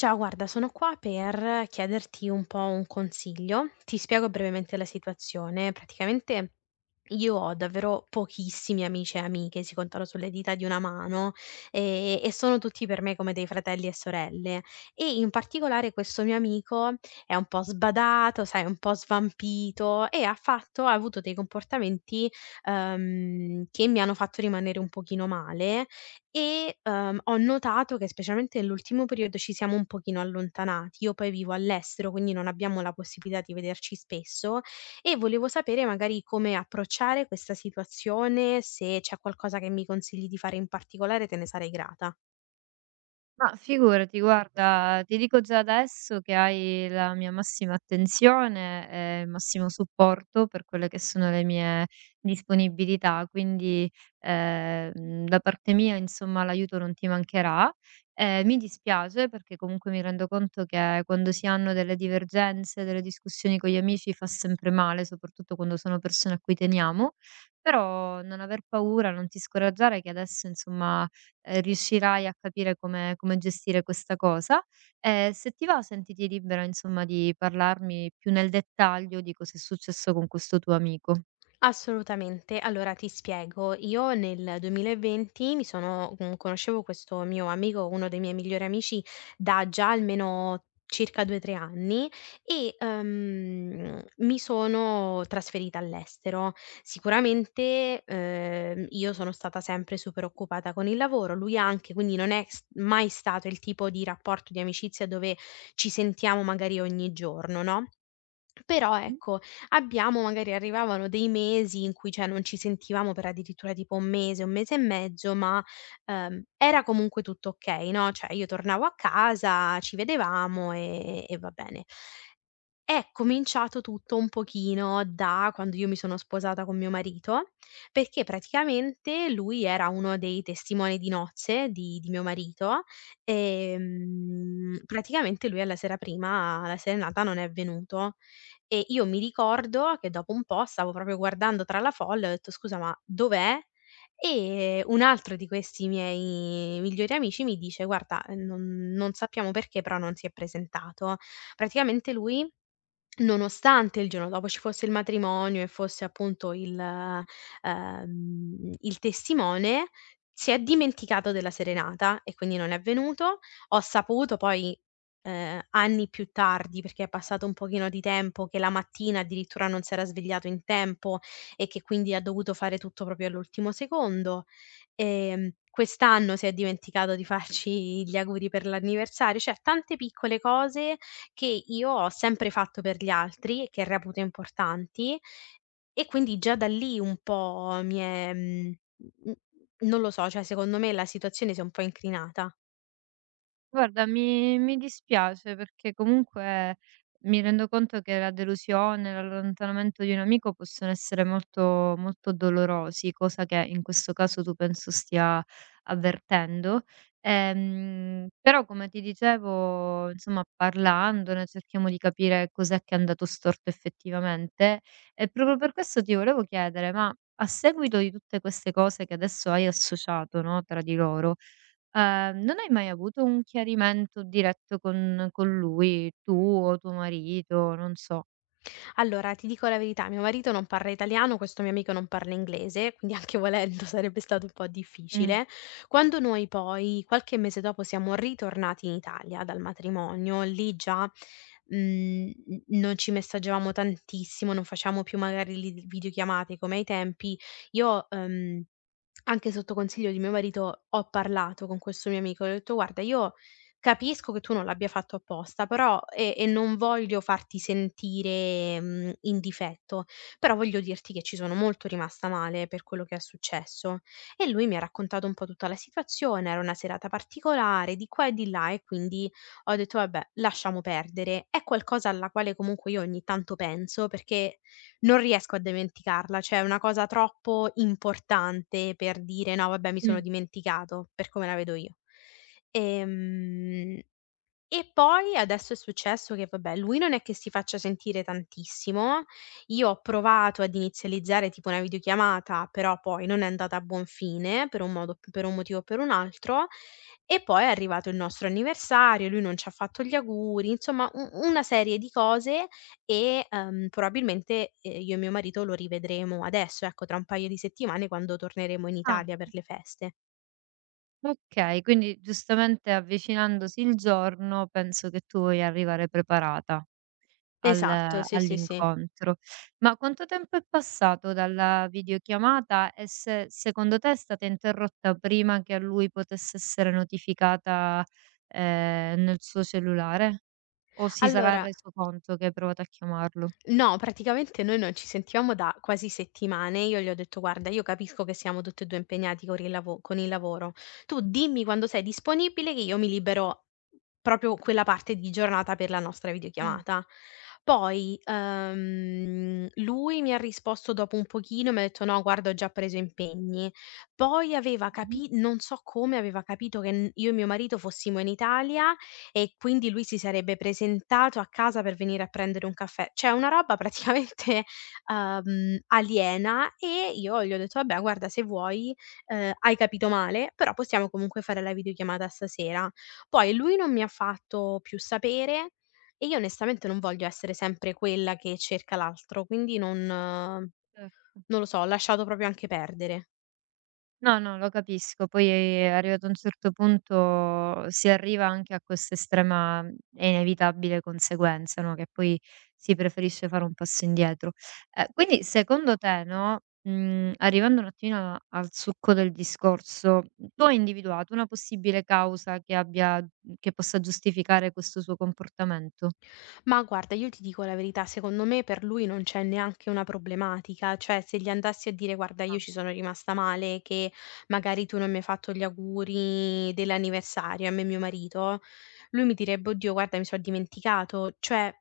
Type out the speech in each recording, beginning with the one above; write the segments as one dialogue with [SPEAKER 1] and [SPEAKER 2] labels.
[SPEAKER 1] Ciao, guarda, sono qua per chiederti un po' un consiglio. Ti spiego brevemente la situazione. Praticamente io ho davvero pochissimi amici e amiche, si contano sulle dita di una mano. E sono tutti per me come dei fratelli e sorelle. E in particolare questo mio amico è un po' sbadato, sai, un po' svampito e ha avuto dei comportamenti che mi hanno fatto rimanere un pochino male e, ho notato che specialmente nell'ultimo periodo ci siamo un pochino allontanati. Io poi vivo all'estero, quindi non abbiamo la possibilità di vederci spesso e volevo sapere magari come approcciare questa situazione. Se c'è qualcosa che mi consigli di fare in particolare, te ne sarei grata.
[SPEAKER 2] Ma figurati, guarda, ti dico già adesso che hai la mia massima attenzione e il massimo supporto per quelle che sono le mie disponibilità, quindi da parte mia, insomma, l'aiuto non ti mancherà. Mi dispiace perché comunque mi rendo conto che quando si hanno delle divergenze, delle discussioni con gli amici fa sempre male, soprattutto quando sono persone a cui teniamo, però non aver paura, non ti scoraggiare che adesso, insomma, riuscirai a capire come gestire questa cosa. E se ti va sentiti libera, insomma, di parlarmi più nel dettaglio di cosa è successo con questo tuo amico.
[SPEAKER 1] Assolutamente. Allora ti spiego, io nel 2020 conoscevo questo mio amico, uno dei miei migliori amici, da già almeno circa 2, 3 anni e, mi sono trasferita all'estero. Sicuramente, io sono stata sempre super occupata con il lavoro, lui anche, quindi non è s mai stato il tipo di rapporto di amicizia dove ci sentiamo magari ogni giorno, no? Però ecco, abbiamo magari arrivavano dei mesi in cui, cioè, non ci sentivamo per addirittura tipo 1 mese, 1 mese e mezzo, ma, era comunque tutto okay, no, cioè io tornavo a casa, ci vedevamo e va bene. È cominciato tutto un pochino da quando io mi sono sposata con mio marito, perché praticamente lui era uno dei testimoni di nozze di mio marito. Praticamente lui alla sera prima, alla serenata, non è venuto e io mi ricordo che dopo un po' stavo proprio guardando tra la folla e ho detto: "Scusa, ma dov'è?" E un altro di questi miei migliori amici mi dice: "Guarda, non sappiamo perché, però non si è presentato." Praticamente lui Nonostante il giorno dopo ci fosse il matrimonio e fosse appunto il testimone, si è dimenticato della serenata e quindi non è venuto. Ho saputo poi, anni più tardi, perché è passato un pochino di tempo, che la mattina addirittura non s'era svegliato in tempo e che quindi ha dovuto fare tutto proprio all'ultimo secondo. Quest'anno si è dimenticato di farci gli auguri per l'anniversario, cioè tante piccole cose che io ho sempre fatto per gli altri e che reputo importanti. E quindi già da lì un po' mi è mhmm, mhmm, non lo so, cioè secondo me la situazione si è un po' incrinata.
[SPEAKER 2] Guarda, mi dispiace perché comunque mi rendo conto che la delusione, l'allontanamento di un amico possono essere molto, molto dolorosi, cosa che in questo caso tu penso stia avvertendo. Però, come ti dicevo, insomma, parlandone cerchiamo di capire cos'è che è andato storto effettivamente. E proprio per questo ti volevo chiedere, ma a seguito di tutte queste cose che adesso hai associato, no, tra di loro, non hai mai avuto un chiarimento diretto con lui, tu o tuo marito, non so?
[SPEAKER 1] Allora, ti dico la verità, mio marito non parla italiano, questo mio amico non parla inglese, quindi anche volendo sarebbe stato un po'
[SPEAKER 2] Mh,
[SPEAKER 1] difficile. Quando noi poi, qualche mese dopo, siamo ritornati in Italia dal matrimonio, lì già, mhmm, n non ci messaggiavamo tantissimo, non facevamo più magari le videochiamate come ai tempi. Io, anche sotto consiglio di mio marito, ho parlato con questo mio amico e gli ho detto: "Guarda, io capisco che tu non l'abbia fatto apposta, però e non voglio farti sentire, in difetto, però voglio dirti che ci sono molto rimasta male per quello che è successo." E lui mi ha raccontato un po' tutta la situazione, era una serata particolare, di qua e di là, e quindi ho detto: "Vabbè, lasciamo perdere." È qualcosa alla quale comunque io ogni tanto penso, perché non riesco a dimenticarla, cioè è una cosa troppo importante per dire: "No vabbè, mi
[SPEAKER 2] mh.
[SPEAKER 1] sono dimenticato", per come la vedo io. Ehm e poi adesso è successo che vabbè, lui non è che si faccia sentire tantissimo. Io ho provato ad inizializzare tipo una videochiamata, però poi non è andata a buon fine per un motivo o per un altro. E poi è arrivato il nostro anniversario, lui non ci ha fatto gli auguri, insomma u una serie di cose e, probabilmente, io e mio marito lo rivedremo adesso, ecco, tra un paio di settimane, quando torneremo in
[SPEAKER 2] Ah,
[SPEAKER 1] Italia per le feste.
[SPEAKER 2] okay, quindi giustamente avvicinandosi il giorno penso che tu vuoi arrivare preparata al
[SPEAKER 1] Esatto, sì, sì, sì.
[SPEAKER 2] all'incontro. Ma quanto tempo è passato dalla videochiamata e se secondo te è stata interrotta prima che a lui potesse essere notificata, nel suo cellulare? O si sarà
[SPEAKER 1] Allora,
[SPEAKER 2] reso conto che hai provato a chiamarlo.
[SPEAKER 1] no, praticamente noi non ci sentivamo da quasi settimane. Io gli ho detto: "Guarda, io capisco che siamo tutti e 2 impegnati con il lavoro. Tu dimmi quando sei disponibile, che io mi libero proprio quella parte di giornata per la nostra
[SPEAKER 2] Mh.
[SPEAKER 1] videochiamata." Poi, lui mi ha risposto dopo un pochino, mi ha detto: "No, guarda, ho già preso impegni." Poi aveva
[SPEAKER 2] Mh-mh.
[SPEAKER 1] capi non so come, aveva capito che n io e mio marito fossimo in Italia e quindi lui si sarebbe presentato a casa per venire a prendere un caffè. Cioè una roba praticamente, aliena, e io gli ho detto: "Vabbè, guarda, se vuoi, hai capito male, però possiamo comunque fare la videochiamata stasera." Poi lui non mi ha fatto più sapere e io onestamente non voglio essere sempre quella che cerca l'altro, quindi
[SPEAKER 2] Certo.
[SPEAKER 1] non lo so, ho lasciato proprio anche perdere.
[SPEAKER 2] No, no, lo capisco. Poi arrivato a un certo punto si arriva anche a questa estrema e inevitabile conseguenza, no, che poi si preferisce fare un passo indietro. Quindi secondo te, no, arrivando un attimino al succo del discorso, tu hai individuato una possibile causa che abbia che possa giustificare questo suo comportamento?
[SPEAKER 1] Ma guarda, io ti dico la verità, secondo me per lui non c'è neanche una problematica, cioè se gli andassi a dire: "Guarda, io
[SPEAKER 2] Ah.
[SPEAKER 1] ci sono rimasta male che magari tu non mi hai fatto gli auguri dell'anniversario a me e mio marito", lui mi direbbe: "Oddio, guarda, mi sono dimenticato." Cioè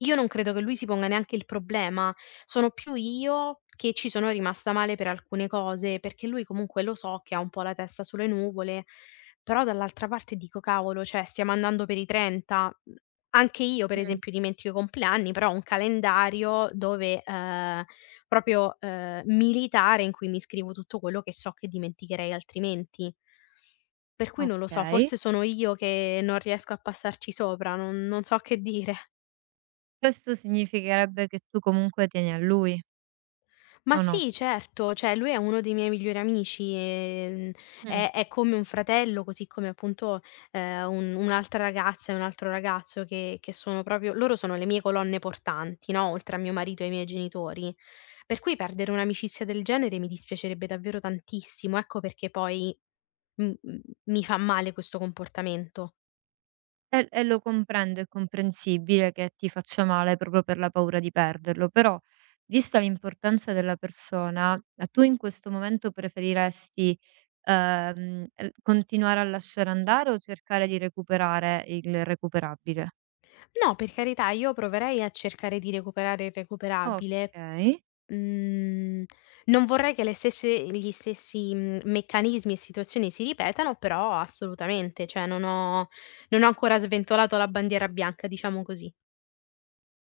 [SPEAKER 1] io non credo che lui si ponga neanche il problema, sono più io che ci sono rimasta male per alcune cose, perché lui comunque lo so che ha un po' la testa sulle nuvole. Però dall'altra parte dico: "Cavolo, cioè stiamo andando per i 30, anche io per
[SPEAKER 2] Mh.
[SPEAKER 1] esempio dimentico i compleanni, però ho un calendario dove, proprio, militare, in cui mi scrivo tutto quello che so che dimenticherei altrimenti." Per cui non lo so,
[SPEAKER 2] Okay.
[SPEAKER 1] forse sono io che non riesco a passarci sopra, non so che dire.
[SPEAKER 2] Questo significherebbe che tu comunque tieni a lui,
[SPEAKER 1] Ma
[SPEAKER 2] o no?
[SPEAKER 1] sì, certo, cioè lui è uno dei miei migliori amici,
[SPEAKER 2] Mh.
[SPEAKER 1] è come un fratello, così come appunto, un un'altra ragazza e un altro ragazzo che sono proprio loro, sono le mie colonne portanti, no, oltre a mio marito e ai miei genitori. Per cui perdere un'amicizia del genere mi dispiacerebbe davvero tantissimo, ecco perché poi m m mi fa male questo comportamento.
[SPEAKER 2] E lo comprendo, è comprensibile che ti faccia male proprio per la paura di perderlo, però vista l'importanza della persona, a tu in questo momento preferiresti, l continuare a lasciare andare o cercare di recuperare il recuperabile?
[SPEAKER 1] No, per carità, io proverei a cercare di recuperare il recuperabile.
[SPEAKER 2] Okay.
[SPEAKER 1] Mhmm, non vorrei che le stesse gli stessi, meccanismi e situazioni si ripetano, però assolutamente, cioè non ho ancora sventolato la bandiera bianca, diciamo così.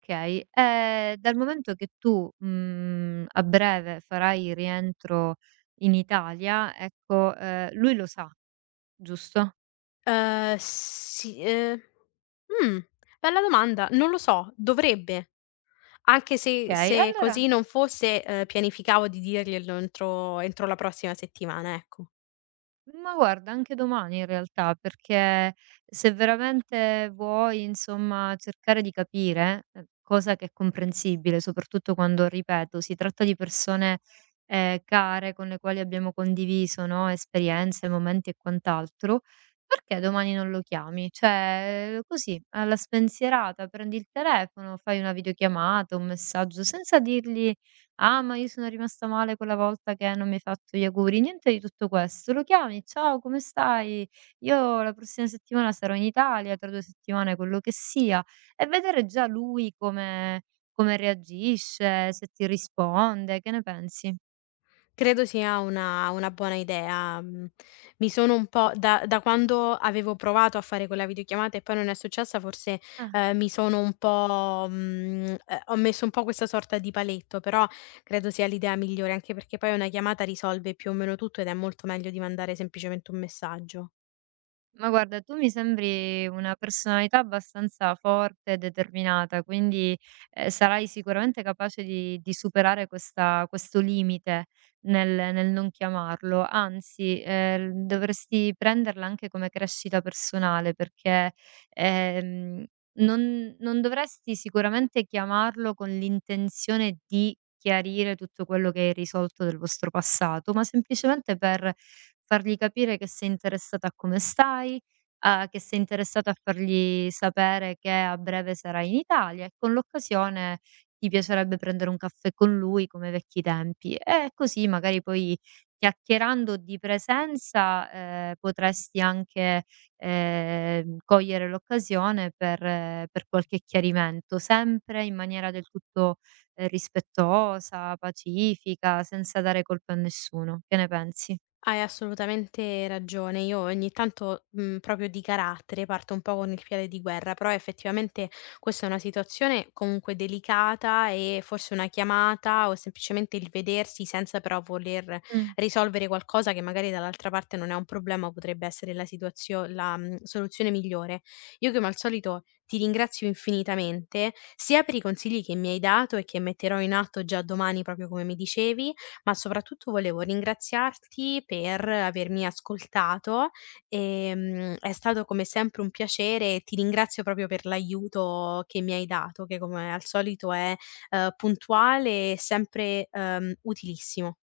[SPEAKER 2] Okay, dal momento che tu, a breve farai rientro in Italia, ecco, lui lo sa, giusto?
[SPEAKER 1] Sì, mh, bella domanda, non lo so, dovrebbe. Anche se
[SPEAKER 2] Okay, allora
[SPEAKER 1] così non fosse, pianificavo di dirglielo entro la prossima settimana, ecco.
[SPEAKER 2] Ma guarda, anche domani in realtà, perché se veramente vuoi, insomma, cercare di capire, cosa che è comprensibile, soprattutto quando, ripeto, si tratta di persone care con le quali abbiamo condiviso, no, esperienze, momenti e quant'altro, perché domani non lo chiami? Cioè, così, alla spensierata, prendi il telefono, fai una videochiamata, un messaggio, senza dirgli "Ah, ma io sono rimasta male quella volta che non mi hai fatto gli auguri", niente di tutto questo. Lo chiami: "Ciao, come stai? Io la prossima settimana sarò in Italia, tra 2 settimane", quello che sia, e vedere già lui come reagisce, se ti risponde. Che ne pensi?
[SPEAKER 1] Credo sia una buona idea. Mhmm, mi sono un po' da quando avevo provato a fare quella videochiamata e poi non è successa forse,
[SPEAKER 2] Ah.
[SPEAKER 1] mi sono un po' ho messo un po' questa sorta di paletto, però credo sia l'idea migliore, anche perché poi una chiamata risolve più o meno tutto ed è molto meglio di mandare semplicemente un messaggio.
[SPEAKER 2] Ma guarda, tu mi sembri una personalità abbastanza forte e determinata, quindi sarai sicuramente capace di superare questa- questo limite nel, nel non chiamarlo. Anzi, dovresti prenderla anche come crescita personale, perché ehm, non dovresti sicuramente chiamarlo con l'intenzione di chiarire tutto quello che hai risolto del vostro passato, ma semplicemente per fargli capire che sei interessata a come stai, a che sei interessata a fargli sapere che a breve sarai in Italia e con l'occasione ti piacerebbe prendere un caffè con lui come ai vecchi tempi. E così magari poi chiacchierando di presenza, potresti anche cogliere l'occasione per qualche chiarimento, sempre in maniera del tutto, rispettosa, pacifica, senza dare colpe a nessuno. Che ne pensi?
[SPEAKER 1] Hai assolutamente ragione. Io ogni tanto, proprio di carattere, parto un po' con il piede di guerra, però effettivamente questa è una situazione comunque delicata e forse una chiamata o semplicemente il vedersi, senza però voler
[SPEAKER 2] Mh.
[SPEAKER 1] risolvere qualcosa che magari dall'altra parte non è un problema, potrebbe essere la soluzione migliore. Io come al solito ti ringrazio infinitamente, sia per i consigli che mi hai dato e che metterò in atto già domani, proprio come mi dicevi, ma soprattutto volevo ringraziarti per avermi ascoltato. È stato come sempre un piacere e ti ringrazio proprio per l'aiuto che mi hai dato, che come al solito è, puntuale e sempre, utilissimo.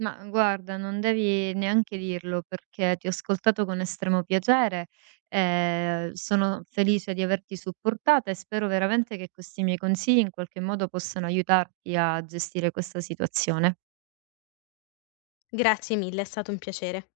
[SPEAKER 2] Ma guarda, non devi neanche dirlo perché ti ho ascoltato con estremo piacere, sono felice di averti supportata e spero veramente che questi miei consigli in qualche modo possano aiutarti a gestire questa situazione.
[SPEAKER 1] Grazie mille, è stato un piacere.